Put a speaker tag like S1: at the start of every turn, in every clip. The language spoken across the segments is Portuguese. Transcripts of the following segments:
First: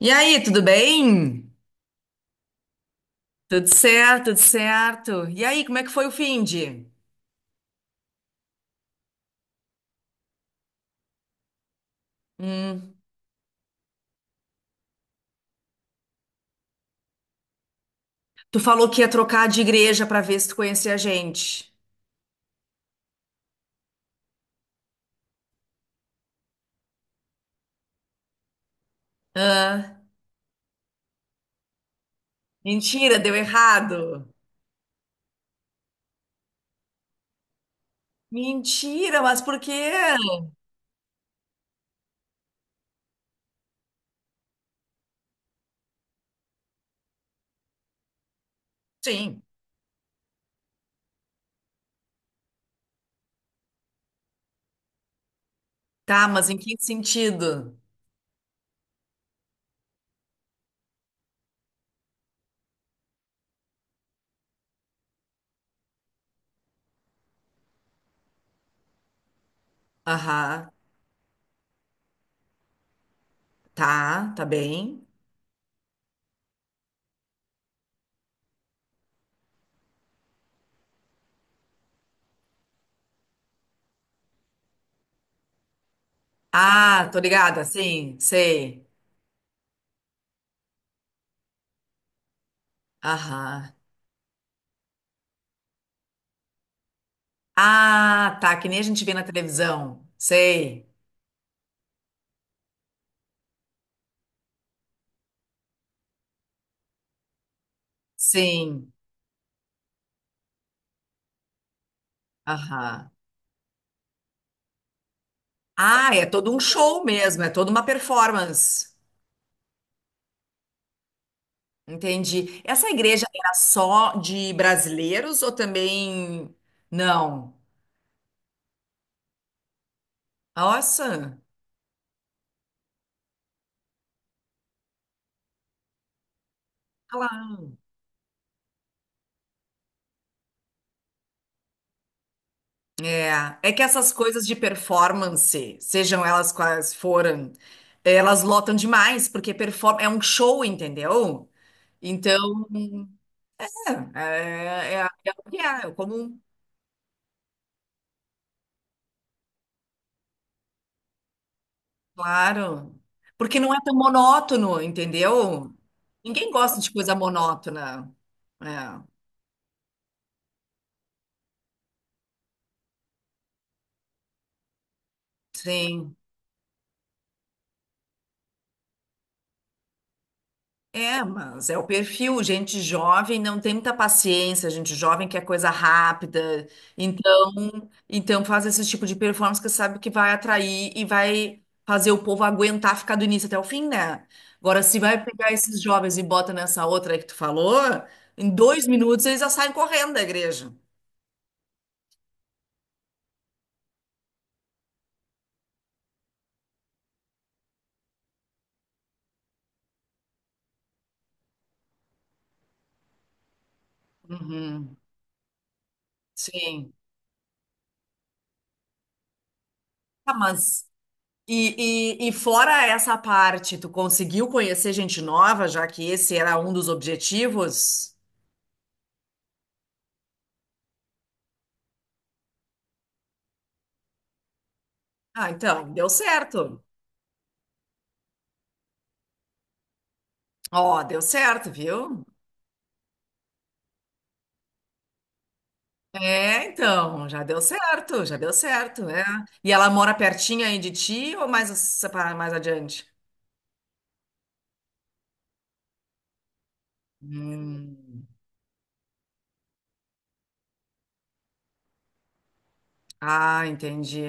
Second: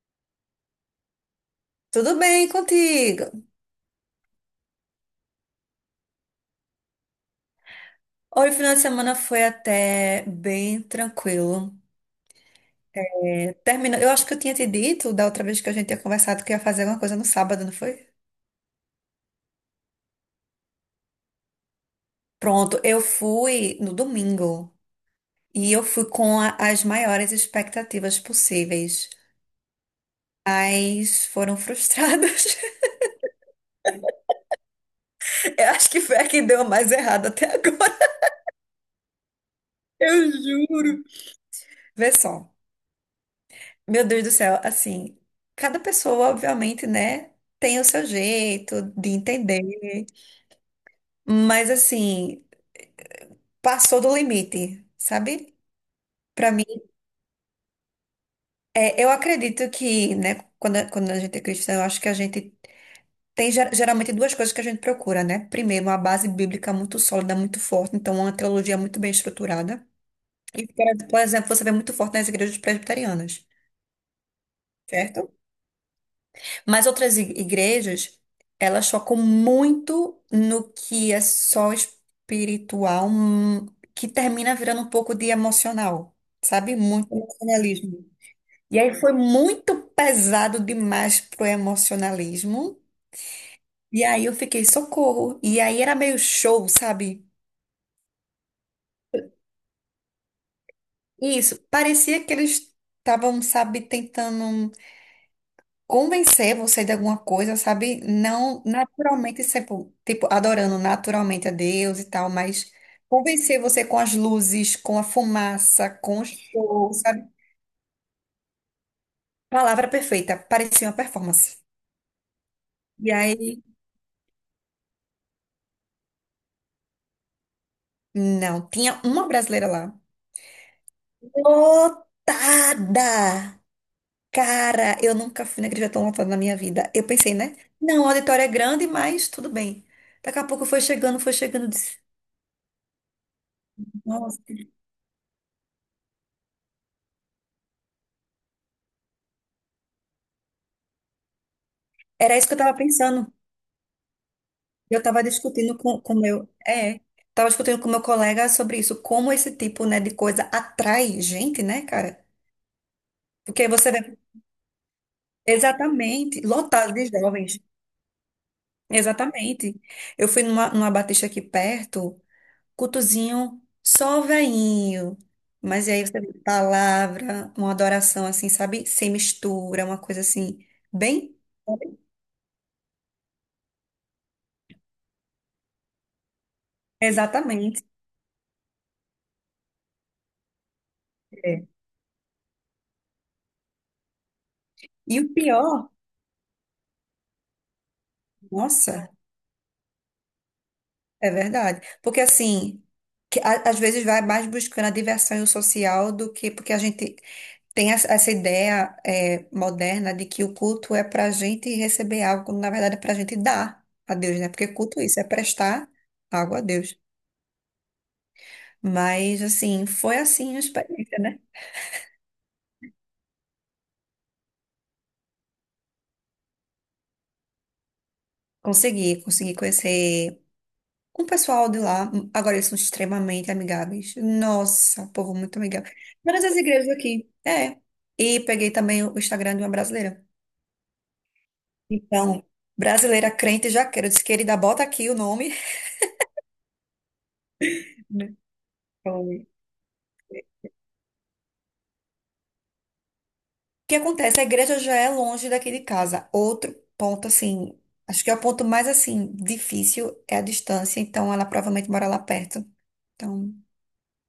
S1: E aí, tudo bem?
S2: Tudo bem contigo?
S1: Tudo certo, tudo certo. E aí, como é que foi o finde?
S2: Olha, o final de semana foi até bem tranquilo.
S1: Hum,
S2: É, eu acho que eu tinha te dito da outra vez que a gente tinha conversado que ia fazer alguma coisa no sábado, não foi?
S1: tu falou que ia trocar de igreja pra ver se tu conhecia a gente.
S2: Pronto, eu fui no domingo e eu fui com as maiores expectativas possíveis,
S1: Hã?
S2: mas foram frustradas.
S1: Mentira, deu errado.
S2: Eu acho que foi a que deu mais errado até agora.
S1: Mentira, mas por quê?
S2: Eu juro. Vê só. Meu Deus do céu, assim, cada pessoa, obviamente, né, tem o seu jeito de
S1: Sim.
S2: entender. Mas assim, passou do limite, sabe?
S1: Tá, mas
S2: Pra
S1: em
S2: mim,
S1: que sentido?
S2: eu acredito que, né, quando a gente é cristã, eu acho que a gente tem geralmente duas coisas que a gente procura, né? Primeiro, uma base bíblica muito sólida, muito forte, então uma teologia muito bem estruturada. E,
S1: Aham.
S2: por exemplo, você vê muito forte nas igrejas presbiterianas,
S1: Tá, tá bem.
S2: certo? Mas outras igrejas, elas focam muito no que é só espiritual, que termina virando um pouco de emocional, sabe?
S1: Ah,
S2: Muito
S1: tô ligada,
S2: emocionalismo.
S1: sim,
S2: E
S1: sei.
S2: aí foi muito pesado demais pro emocionalismo.
S1: Aham.
S2: E aí eu fiquei, socorro. E aí era meio show, sabe?
S1: Ah, tá, que nem a gente vê na televisão. Sei.
S2: Isso, parecia que eles estavam, sabe, tentando convencer você de alguma coisa, sabe? Não
S1: Sim.
S2: naturalmente, tipo, adorando naturalmente a Deus e tal, mas
S1: Aham.
S2: convencer você com as luzes, com a fumaça,
S1: Ah,
S2: com
S1: é
S2: o
S1: todo um
S2: show,
S1: show
S2: sabe?
S1: mesmo, é toda uma performance.
S2: Palavra perfeita, parecia uma performance.
S1: Entendi. Essa
S2: E
S1: igreja era
S2: aí,
S1: só de brasileiros ou também. Não.
S2: não, tinha uma brasileira lá,
S1: Nossa.
S2: lotada! Cara, eu nunca fui na igreja tão lotada na minha vida. Eu
S1: Olha
S2: pensei, né?
S1: lá.
S2: Não, o auditório é grande, mas tudo bem. Daqui a pouco foi chegando, eu disse,
S1: É, é que essas
S2: nossa,
S1: coisas de performance, sejam elas quais forem, elas lotam demais, porque perform é um show, entendeu?
S2: era
S1: Então,
S2: isso que eu tava pensando.
S1: é, é,
S2: Eu
S1: é,
S2: estava
S1: é o que é,
S2: discutindo
S1: é
S2: com com
S1: comum.
S2: meu, é, estava discutindo com meu colega sobre isso, como esse tipo, né, de coisa atrai gente, né, cara?
S1: Claro. Porque
S2: Porque
S1: não é
S2: você
S1: tão
S2: vê
S1: monótono, entendeu?
S2: exatamente
S1: Ninguém gosta de
S2: lotado de
S1: coisa
S2: jovens.
S1: monótona. É,
S2: Exatamente. Eu fui numa batista aqui perto, cultozinho só veinho. Mas e aí
S1: sim.
S2: você vê palavra, uma adoração assim, sabe? Sem mistura, uma coisa assim,
S1: É,
S2: bem.
S1: mas é o perfil. Gente jovem não tem muita paciência, gente jovem quer coisa rápida. Então,
S2: Exatamente.
S1: então faz esse tipo de performance que sabe que vai atrair e vai
S2: É.
S1: fazer o povo aguentar ficar do início até o fim, né? Agora, se
S2: E
S1: vai
S2: o
S1: pegar esses
S2: pior,
S1: jovens e bota nessa outra aí que tu falou, em dois
S2: nossa.
S1: minutos eles já saem correndo da igreja.
S2: É verdade. Porque assim, às vezes vai mais buscando a diversão e o social do que porque a gente tem essa ideia moderna de que o culto é para a gente receber algo, quando na verdade é para a gente dar a Deus, né? Porque
S1: Uhum.
S2: culto é isso, é prestar algo a
S1: Sim.
S2: Deus. Mas assim, foi
S1: Ah,
S2: assim a
S1: mas
S2: experiência, né?
S1: e fora essa parte, tu conseguiu conhecer gente nova, já que esse era um dos objetivos?
S2: Consegui, consegui conhecer um pessoal de lá. Agora eles são extremamente amigáveis. Nossa, povo
S1: Ah,
S2: muito amigável.
S1: então, deu
S2: Mas as
S1: certo.
S2: igrejas aqui, é. E peguei também o Instagram de uma brasileira.
S1: Ó, deu certo, viu?
S2: Então, brasileira crente jaqueira, eu disse, querida, bota aqui o nome.
S1: É, então,
S2: né?
S1: já deu certo,
S2: Então,
S1: né?
S2: o
S1: E ela mora pertinho aí de ti ou mais separa mais adiante?
S2: que acontece? A igreja já é longe daqui de casa. Outro ponto, assim,
S1: Hum.
S2: acho que é o ponto mais, assim, difícil é a distância. Então, ela provavelmente mora lá perto. Então,
S1: Ah, entendi.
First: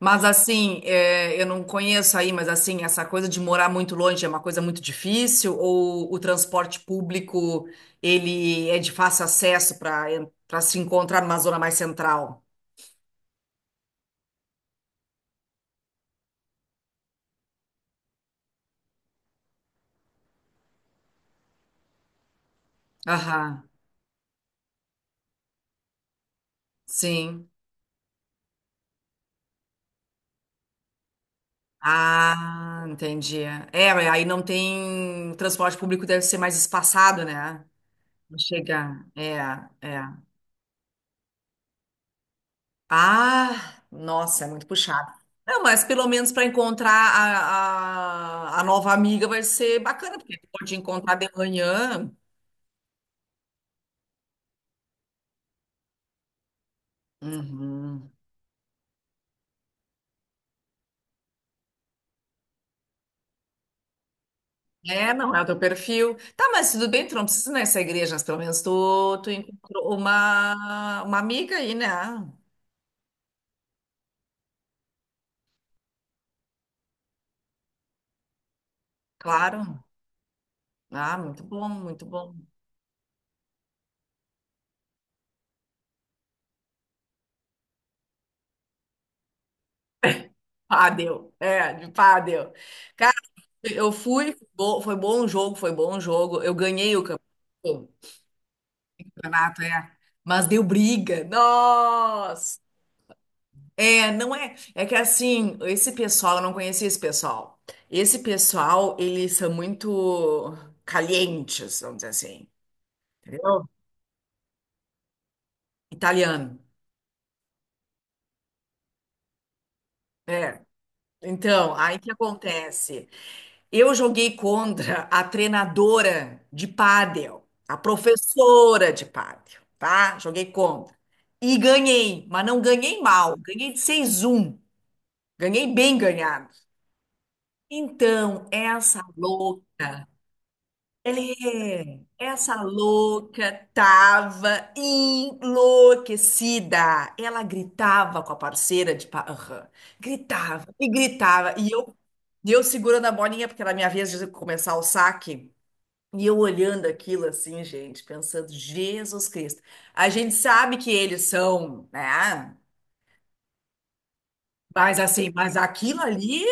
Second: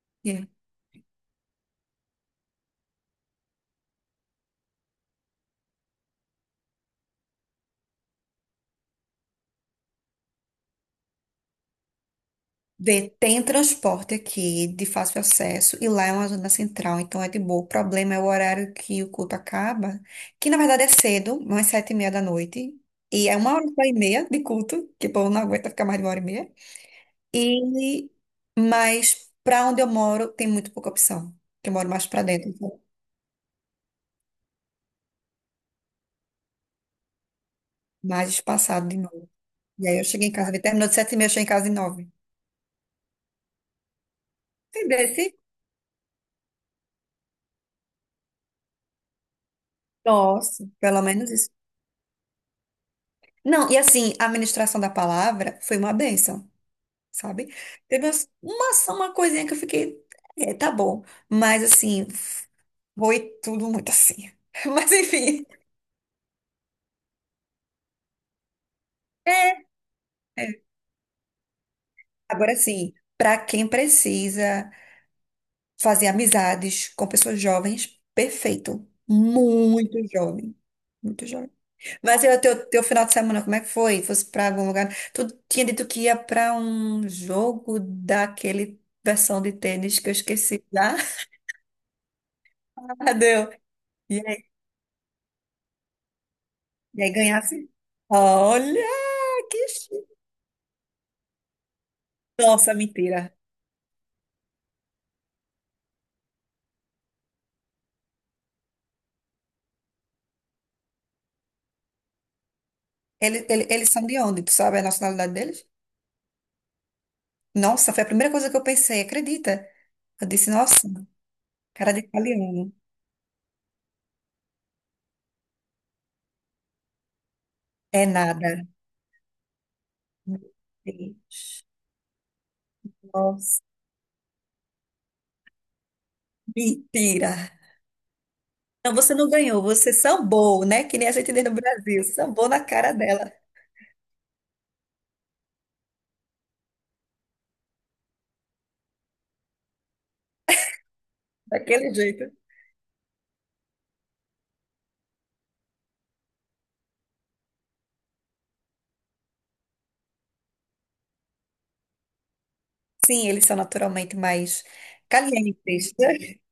S1: Mas
S2: é.
S1: assim, eu não conheço aí, mas assim, essa coisa de morar muito longe é uma coisa muito difícil ou o transporte público ele é de fácil acesso para para se encontrar numa zona mais central?
S2: Vê, tem transporte aqui de fácil acesso e lá é uma zona central, então é de boa. O problema é o horário que o culto acaba, que na verdade é cedo, umas 7:30 da noite. E é uma hora
S1: Aham,
S2: e meia de culto, que o povo não aguenta ficar mais de uma hora e meia.
S1: sim.
S2: E, mas para onde eu moro tem muito pouca opção. Que eu moro mais para dentro, então,
S1: Ah, entendi. É, mas aí não tem. O transporte público deve ser mais espaçado, né?
S2: mais espaçado de
S1: Chegar. É,
S2: novo. E aí
S1: é.
S2: eu cheguei em casa, terminou de 7:30, eu cheguei em casa de nove.
S1: Ah, nossa, é muito puxado.
S2: Entendesse?
S1: Não, mas pelo menos para encontrar a nova amiga vai ser bacana, porque tu
S2: Nossa,
S1: pode
S2: pelo
S1: encontrar de
S2: menos isso.
S1: manhã.
S2: Não, e assim, a ministração da palavra foi uma bênção, sabe? Teve
S1: Uhum.
S2: uma coisinha que eu fiquei, é, tá bom. Mas assim, foi tudo muito assim. Mas
S1: É, não é o
S2: enfim.
S1: teu perfil. Tá, mas tudo bem, tu não precisa ir nessa igreja, mas pelo menos tu
S2: É,
S1: encontrou
S2: é.
S1: uma amiga aí, né? Ah,
S2: Agora sim, para quem precisa fazer amizades com pessoas jovens, perfeito.
S1: claro.
S2: Muito jovem.
S1: Ah,
S2: Muito
S1: muito
S2: jovem.
S1: bom, muito
S2: Mas e
S1: bom.
S2: o teu final de semana, como é que foi? Fosse pra algum lugar? Tu tinha dito que ia pra um jogo daquele versão de tênis que eu esqueci já.
S1: Pádel, é, de pádel. Cara,
S2: Ah, deu.
S1: eu
S2: E
S1: fui,
S2: aí,
S1: foi bom o jogo, foi bom o jogo. Eu ganhei
S2: e
S1: o
S2: aí ganhasse?
S1: campeonato.
S2: Olha,
S1: Renato,
S2: que
S1: é.
S2: chique.
S1: Mas deu briga. Nossa!
S2: Nossa, mentira.
S1: É, não é. É que assim, esse pessoal, eu não conhecia esse pessoal. Esse pessoal, eles são muito calientes, vamos dizer assim. Entendeu?
S2: Eles são de onde? Tu sabe a nacionalidade deles?
S1: Italiano.
S2: Nossa, foi a primeira coisa que eu pensei, acredita? Eu disse,
S1: É.
S2: nossa,
S1: Então,
S2: cara
S1: aí o
S2: de
S1: que
S2: italiano.
S1: acontece? Eu joguei contra a treinadora de pádel, a
S2: É nada.
S1: professora de pádel, tá?
S2: Meu
S1: Joguei contra. E
S2: Deus.
S1: ganhei, mas não ganhei mal,
S2: Nossa,
S1: ganhei de 6 um. Ganhei bem ganhado.
S2: mentira.
S1: Então,
S2: Não, você não ganhou, você sambou, né? Que nem a gente tem no Brasil, sambou na
S1: essa
S2: cara dela,
S1: louca tava enlouquecida. Ela gritava com a parceira de parra, gritava e gritava, e
S2: daquele
S1: eu,
S2: jeito.
S1: e eu segurando a bolinha, porque era a minha vez de começar o saque, e eu olhando aquilo assim, gente, pensando, Jesus Cristo. A gente sabe que eles são, né?
S2: Sim, eles são naturalmente mais
S1: Mas assim, mas
S2: calientes,
S1: aquilo
S2: né?
S1: ali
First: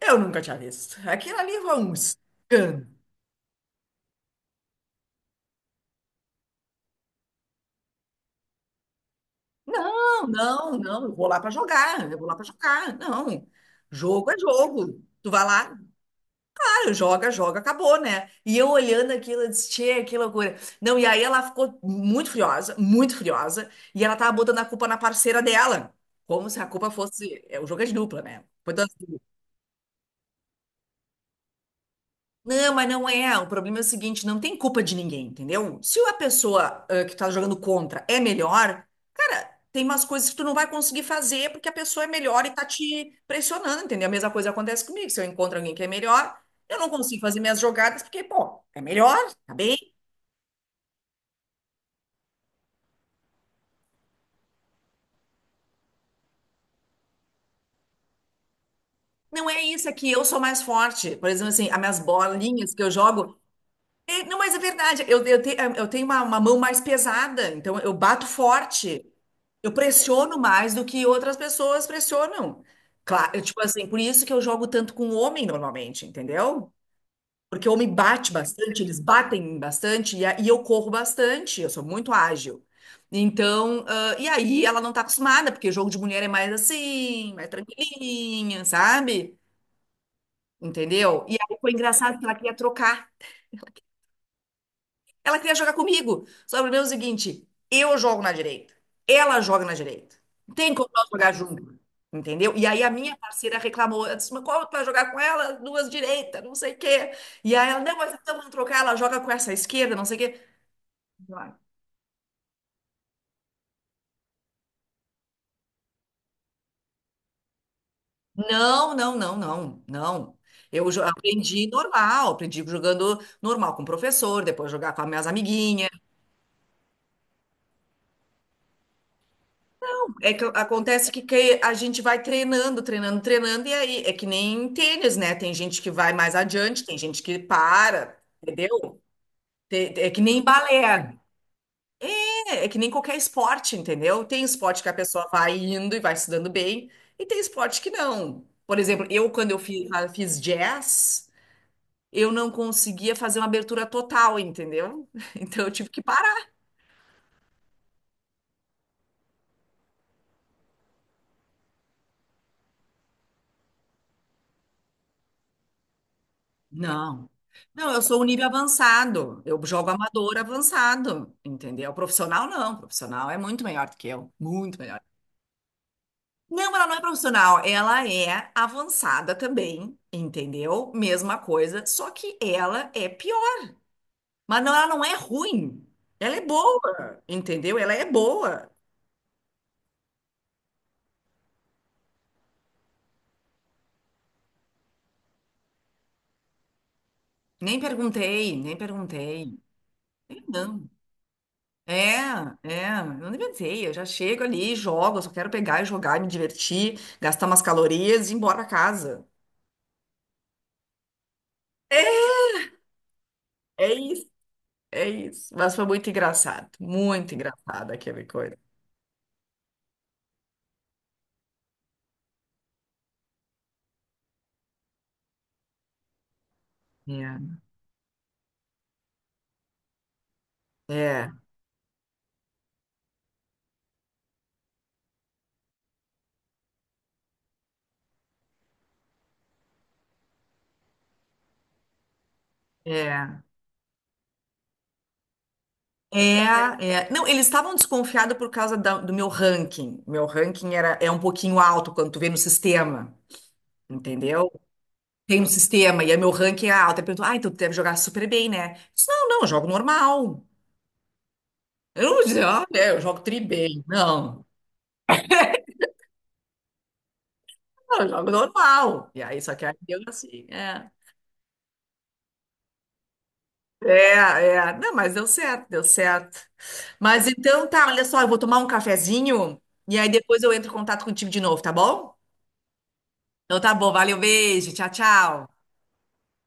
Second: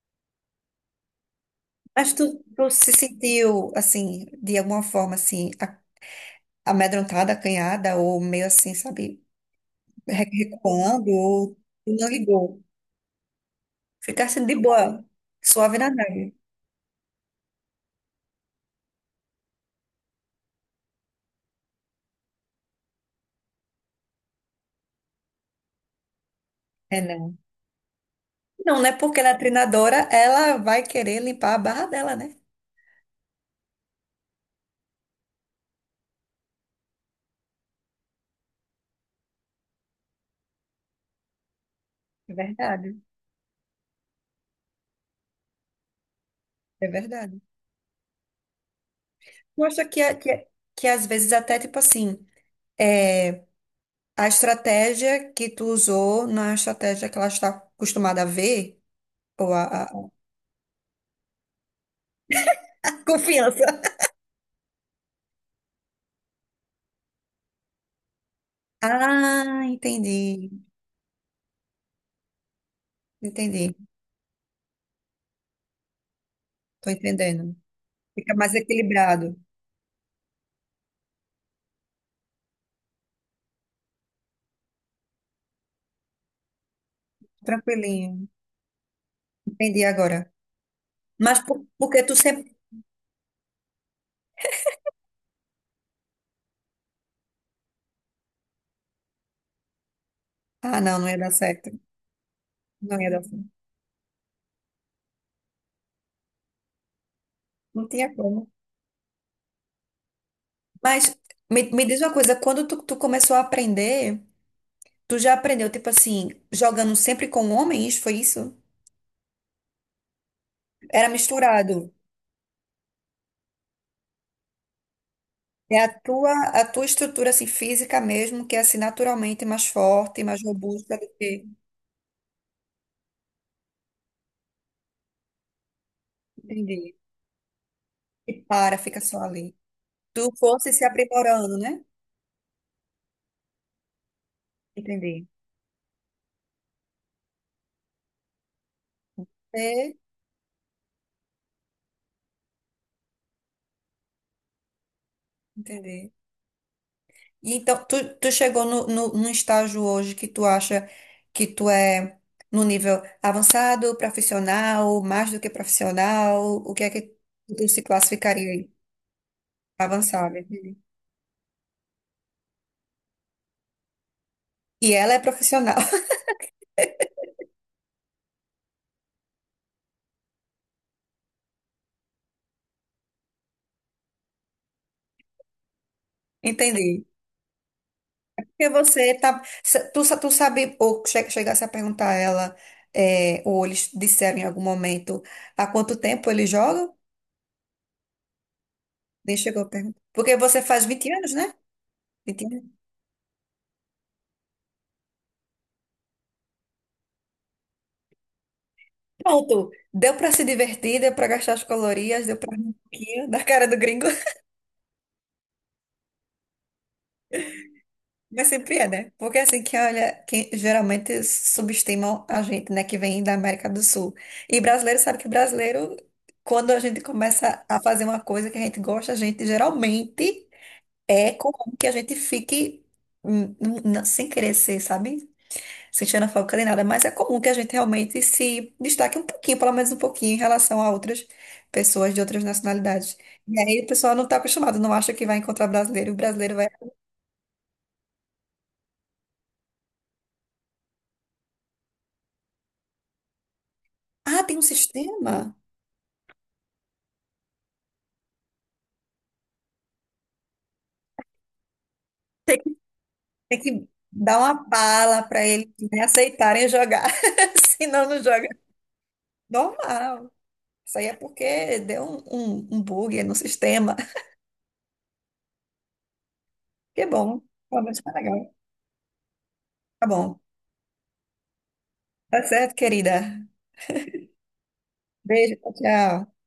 S1: eu nunca tinha visto. Aquilo ali foi um
S2: Mas tu se
S1: escândalo.
S2: sentiu, assim, de alguma forma, assim, amedrontada, acanhada, ou meio assim, sabe,
S1: Não, não, não,
S2: recuando,
S1: eu vou lá para
S2: ou tu não
S1: jogar, eu vou lá para
S2: ligou.
S1: jogar. Não, jogo é
S2: Ficasse de
S1: jogo.
S2: boa,
S1: Tu vai lá,
S2: suave na neve.
S1: ah, joga, joga, acabou, né? E eu olhando aquilo, eu disse, tchê, que loucura. Não, e aí ela ficou muito furiosa, e ela tava botando a culpa na parceira dela, como se a culpa
S2: É, não.
S1: fosse, o jogo é de dupla, né? Foi
S2: Não,
S1: das
S2: né? Porque ela é treinadora, ela vai querer limpar a barra dela, né?
S1: Não, mas não é. O problema é o seguinte, não tem culpa de ninguém, entendeu? Se a pessoa que tá jogando contra é melhor, cara, tem umas coisas que tu não vai conseguir fazer porque a pessoa é
S2: É
S1: melhor e tá
S2: verdade,
S1: te pressionando, entendeu? A mesma coisa acontece comigo. Se eu encontro alguém que é melhor, eu não
S2: é
S1: consigo fazer
S2: verdade.
S1: minhas jogadas porque, pô, é melhor, tá
S2: Eu
S1: bem?
S2: acho que às vezes até tipo assim, é, a estratégia que tu usou não é a estratégia que ela está acostumada a ver,
S1: Não
S2: ou
S1: é isso, aqui. Eu sou mais forte. Por exemplo, assim, as minhas bolinhas que eu
S2: a
S1: jogo,
S2: confiança.
S1: é, não, mas é verdade, eu tenho uma mão mais pesada, então eu bato forte.
S2: Ah,
S1: Eu pressiono
S2: entendi,
S1: mais do que outras pessoas pressionam. Claro, tipo
S2: entendi,
S1: assim, por isso que eu jogo tanto com homem normalmente, entendeu?
S2: tô entendendo.
S1: Porque o homem bate
S2: Fica mais
S1: bastante, eles
S2: equilibrado,
S1: batem bastante e eu corro bastante, eu sou muito ágil. Então, e aí ela não tá acostumada, porque o jogo de mulher é mais assim, mais
S2: tranquilinho,
S1: tranquilinha, sabe?
S2: entendi agora.
S1: Entendeu? E
S2: Mas
S1: aí foi
S2: porque tu
S1: engraçado que ela
S2: sempre...
S1: queria trocar. Ela queria jogar comigo. Só que o problema é o seguinte: eu jogo na direita, ela joga na direita. Não tem
S2: Ah,
S1: como
S2: não,
S1: nós
S2: não ia dar
S1: jogar
S2: certo,
S1: junto. Entendeu? E aí a
S2: não ia
S1: minha
S2: dar certo,
S1: parceira reclamou. Ela disse, mas como tu vai jogar com ela? Duas direitas, não sei o quê. E aí ela,
S2: não
S1: não, mas
S2: tinha
S1: então
S2: como.
S1: vamos trocar, ela joga com essa esquerda, não sei o quê.
S2: Mas me diz uma coisa, quando tu começou a aprender... Tu já aprendeu, tipo assim, jogando sempre com homens, foi isso?
S1: Não, não, não, não, não. Eu jo-
S2: Era
S1: aprendi
S2: misturado.
S1: normal, aprendi jogando normal com o professor, depois jogar com as minhas
S2: É
S1: amiguinhas.
S2: a tua estrutura assim, física mesmo, que é assim naturalmente mais forte,
S1: É
S2: mais
S1: que
S2: robusta do
S1: acontece que,
S2: que.
S1: que a gente vai treinando, treinando, treinando, e aí é que nem tênis, né? Tem gente que vai mais adiante, tem
S2: Entendi.
S1: gente que para,
S2: E para,
S1: entendeu?
S2: fica só ali.
S1: É que
S2: Tu
S1: nem
S2: fosse se
S1: balé,
S2: aprimorando, né?
S1: é que nem qualquer esporte, entendeu? Tem esporte que a
S2: Entendi.
S1: pessoa vai indo e vai se dando bem, e tem esporte que não. Por exemplo, eu, quando eu fiz,
S2: É,
S1: jazz, eu não conseguia fazer uma abertura total, entendeu? Então eu tive que
S2: entendi.
S1: parar.
S2: E então, tu chegou no, no, num estágio hoje que tu acha que tu é no nível avançado, profissional, mais do que profissional, o que é que
S1: Não.
S2: tu se
S1: Não, eu sou um nível
S2: classificaria aí?
S1: avançado. Eu jogo amador
S2: Avançado.
S1: avançado, entendeu? Profissional não. Profissional é muito melhor do que eu. Muito
S2: E
S1: melhor.
S2: ela é profissional,
S1: Não, ela não é profissional. Ela é avançada também, entendeu? Mesma coisa, só que ela é pior. Mas não, ela não é ruim. Ela é
S2: entendi.
S1: boa, entendeu? Ela é
S2: Porque
S1: boa.
S2: você tá. se- Tu, sa- tu sabe, ou chegasse a perguntar a ela, é, ou eles disseram em algum momento há quanto tempo ele joga?
S1: Nem perguntei, nem
S2: Nem
S1: perguntei.
S2: chegou a perguntar. Porque você faz
S1: Não.
S2: 20 anos, né?
S1: É,
S2: 20 anos.
S1: é, eu não inventei, eu já chego ali, jogo, eu só quero pegar e jogar, me divertir, gastar umas calorias e ir embora pra casa.
S2: Pronto. Deu pra se divertir, deu pra gastar as calorias, deu pra rir um pouquinho da cara do
S1: É
S2: gringo.
S1: isso, é isso. Mas foi muito engraçado aquela
S2: Mas
S1: coisa.
S2: sempre é, né? Porque é assim, que olha, que geralmente subestimam a gente, né, que vem da América do Sul. E brasileiro sabe que brasileiro, quando a gente
S1: É,
S2: começa a fazer uma coisa que a gente gosta, a gente geralmente
S1: é,
S2: é comum que a gente fique sem querer ser, sabe? Sem xenofóbica nem nada, mas é comum que a gente realmente se destaque um pouquinho, pelo menos um pouquinho, em relação a outras pessoas de outras nacionalidades.
S1: é.
S2: E aí o pessoal não tá acostumado, não acha que vai encontrar brasileiro, e o
S1: É,
S2: brasileiro vai.
S1: é. Não, eles estavam desconfiados por causa do meu ranking. Meu ranking é um pouquinho alto quando tu vê no sistema,
S2: Ah,
S1: entendeu?
S2: tem um
S1: Tem no
S2: sistema?
S1: sistema, e aí meu ranking é alto. Aí perguntou, ah, então tu deve jogar super bem, né? Eu disse, não, não, eu jogo normal. Eu não vou eu jogo tri
S2: Tem
S1: bem.
S2: que dar
S1: Não,
S2: uma bala para eles né, aceitarem jogar.
S1: não, eu
S2: Senão não
S1: jogo
S2: joga
S1: normal. E aí, só que aí deu
S2: normal.
S1: assim, é.
S2: Isso aí é porque deu um bug no sistema.
S1: É, é. Não, mas deu certo, deu certo.
S2: Que
S1: Mas
S2: bom.
S1: então
S2: Pelo
S1: tá,
S2: menos
S1: olha
S2: tá
S1: só, eu vou
S2: legal.
S1: tomar um cafezinho e
S2: Tá
S1: aí
S2: bom.
S1: depois eu entro em contato contigo de novo, tá bom?
S2: Tá certo, querida.
S1: Então tá bom, valeu, beijo, tchau,
S2: Beijo,
S1: tchau.
S2: tchau. Tchau.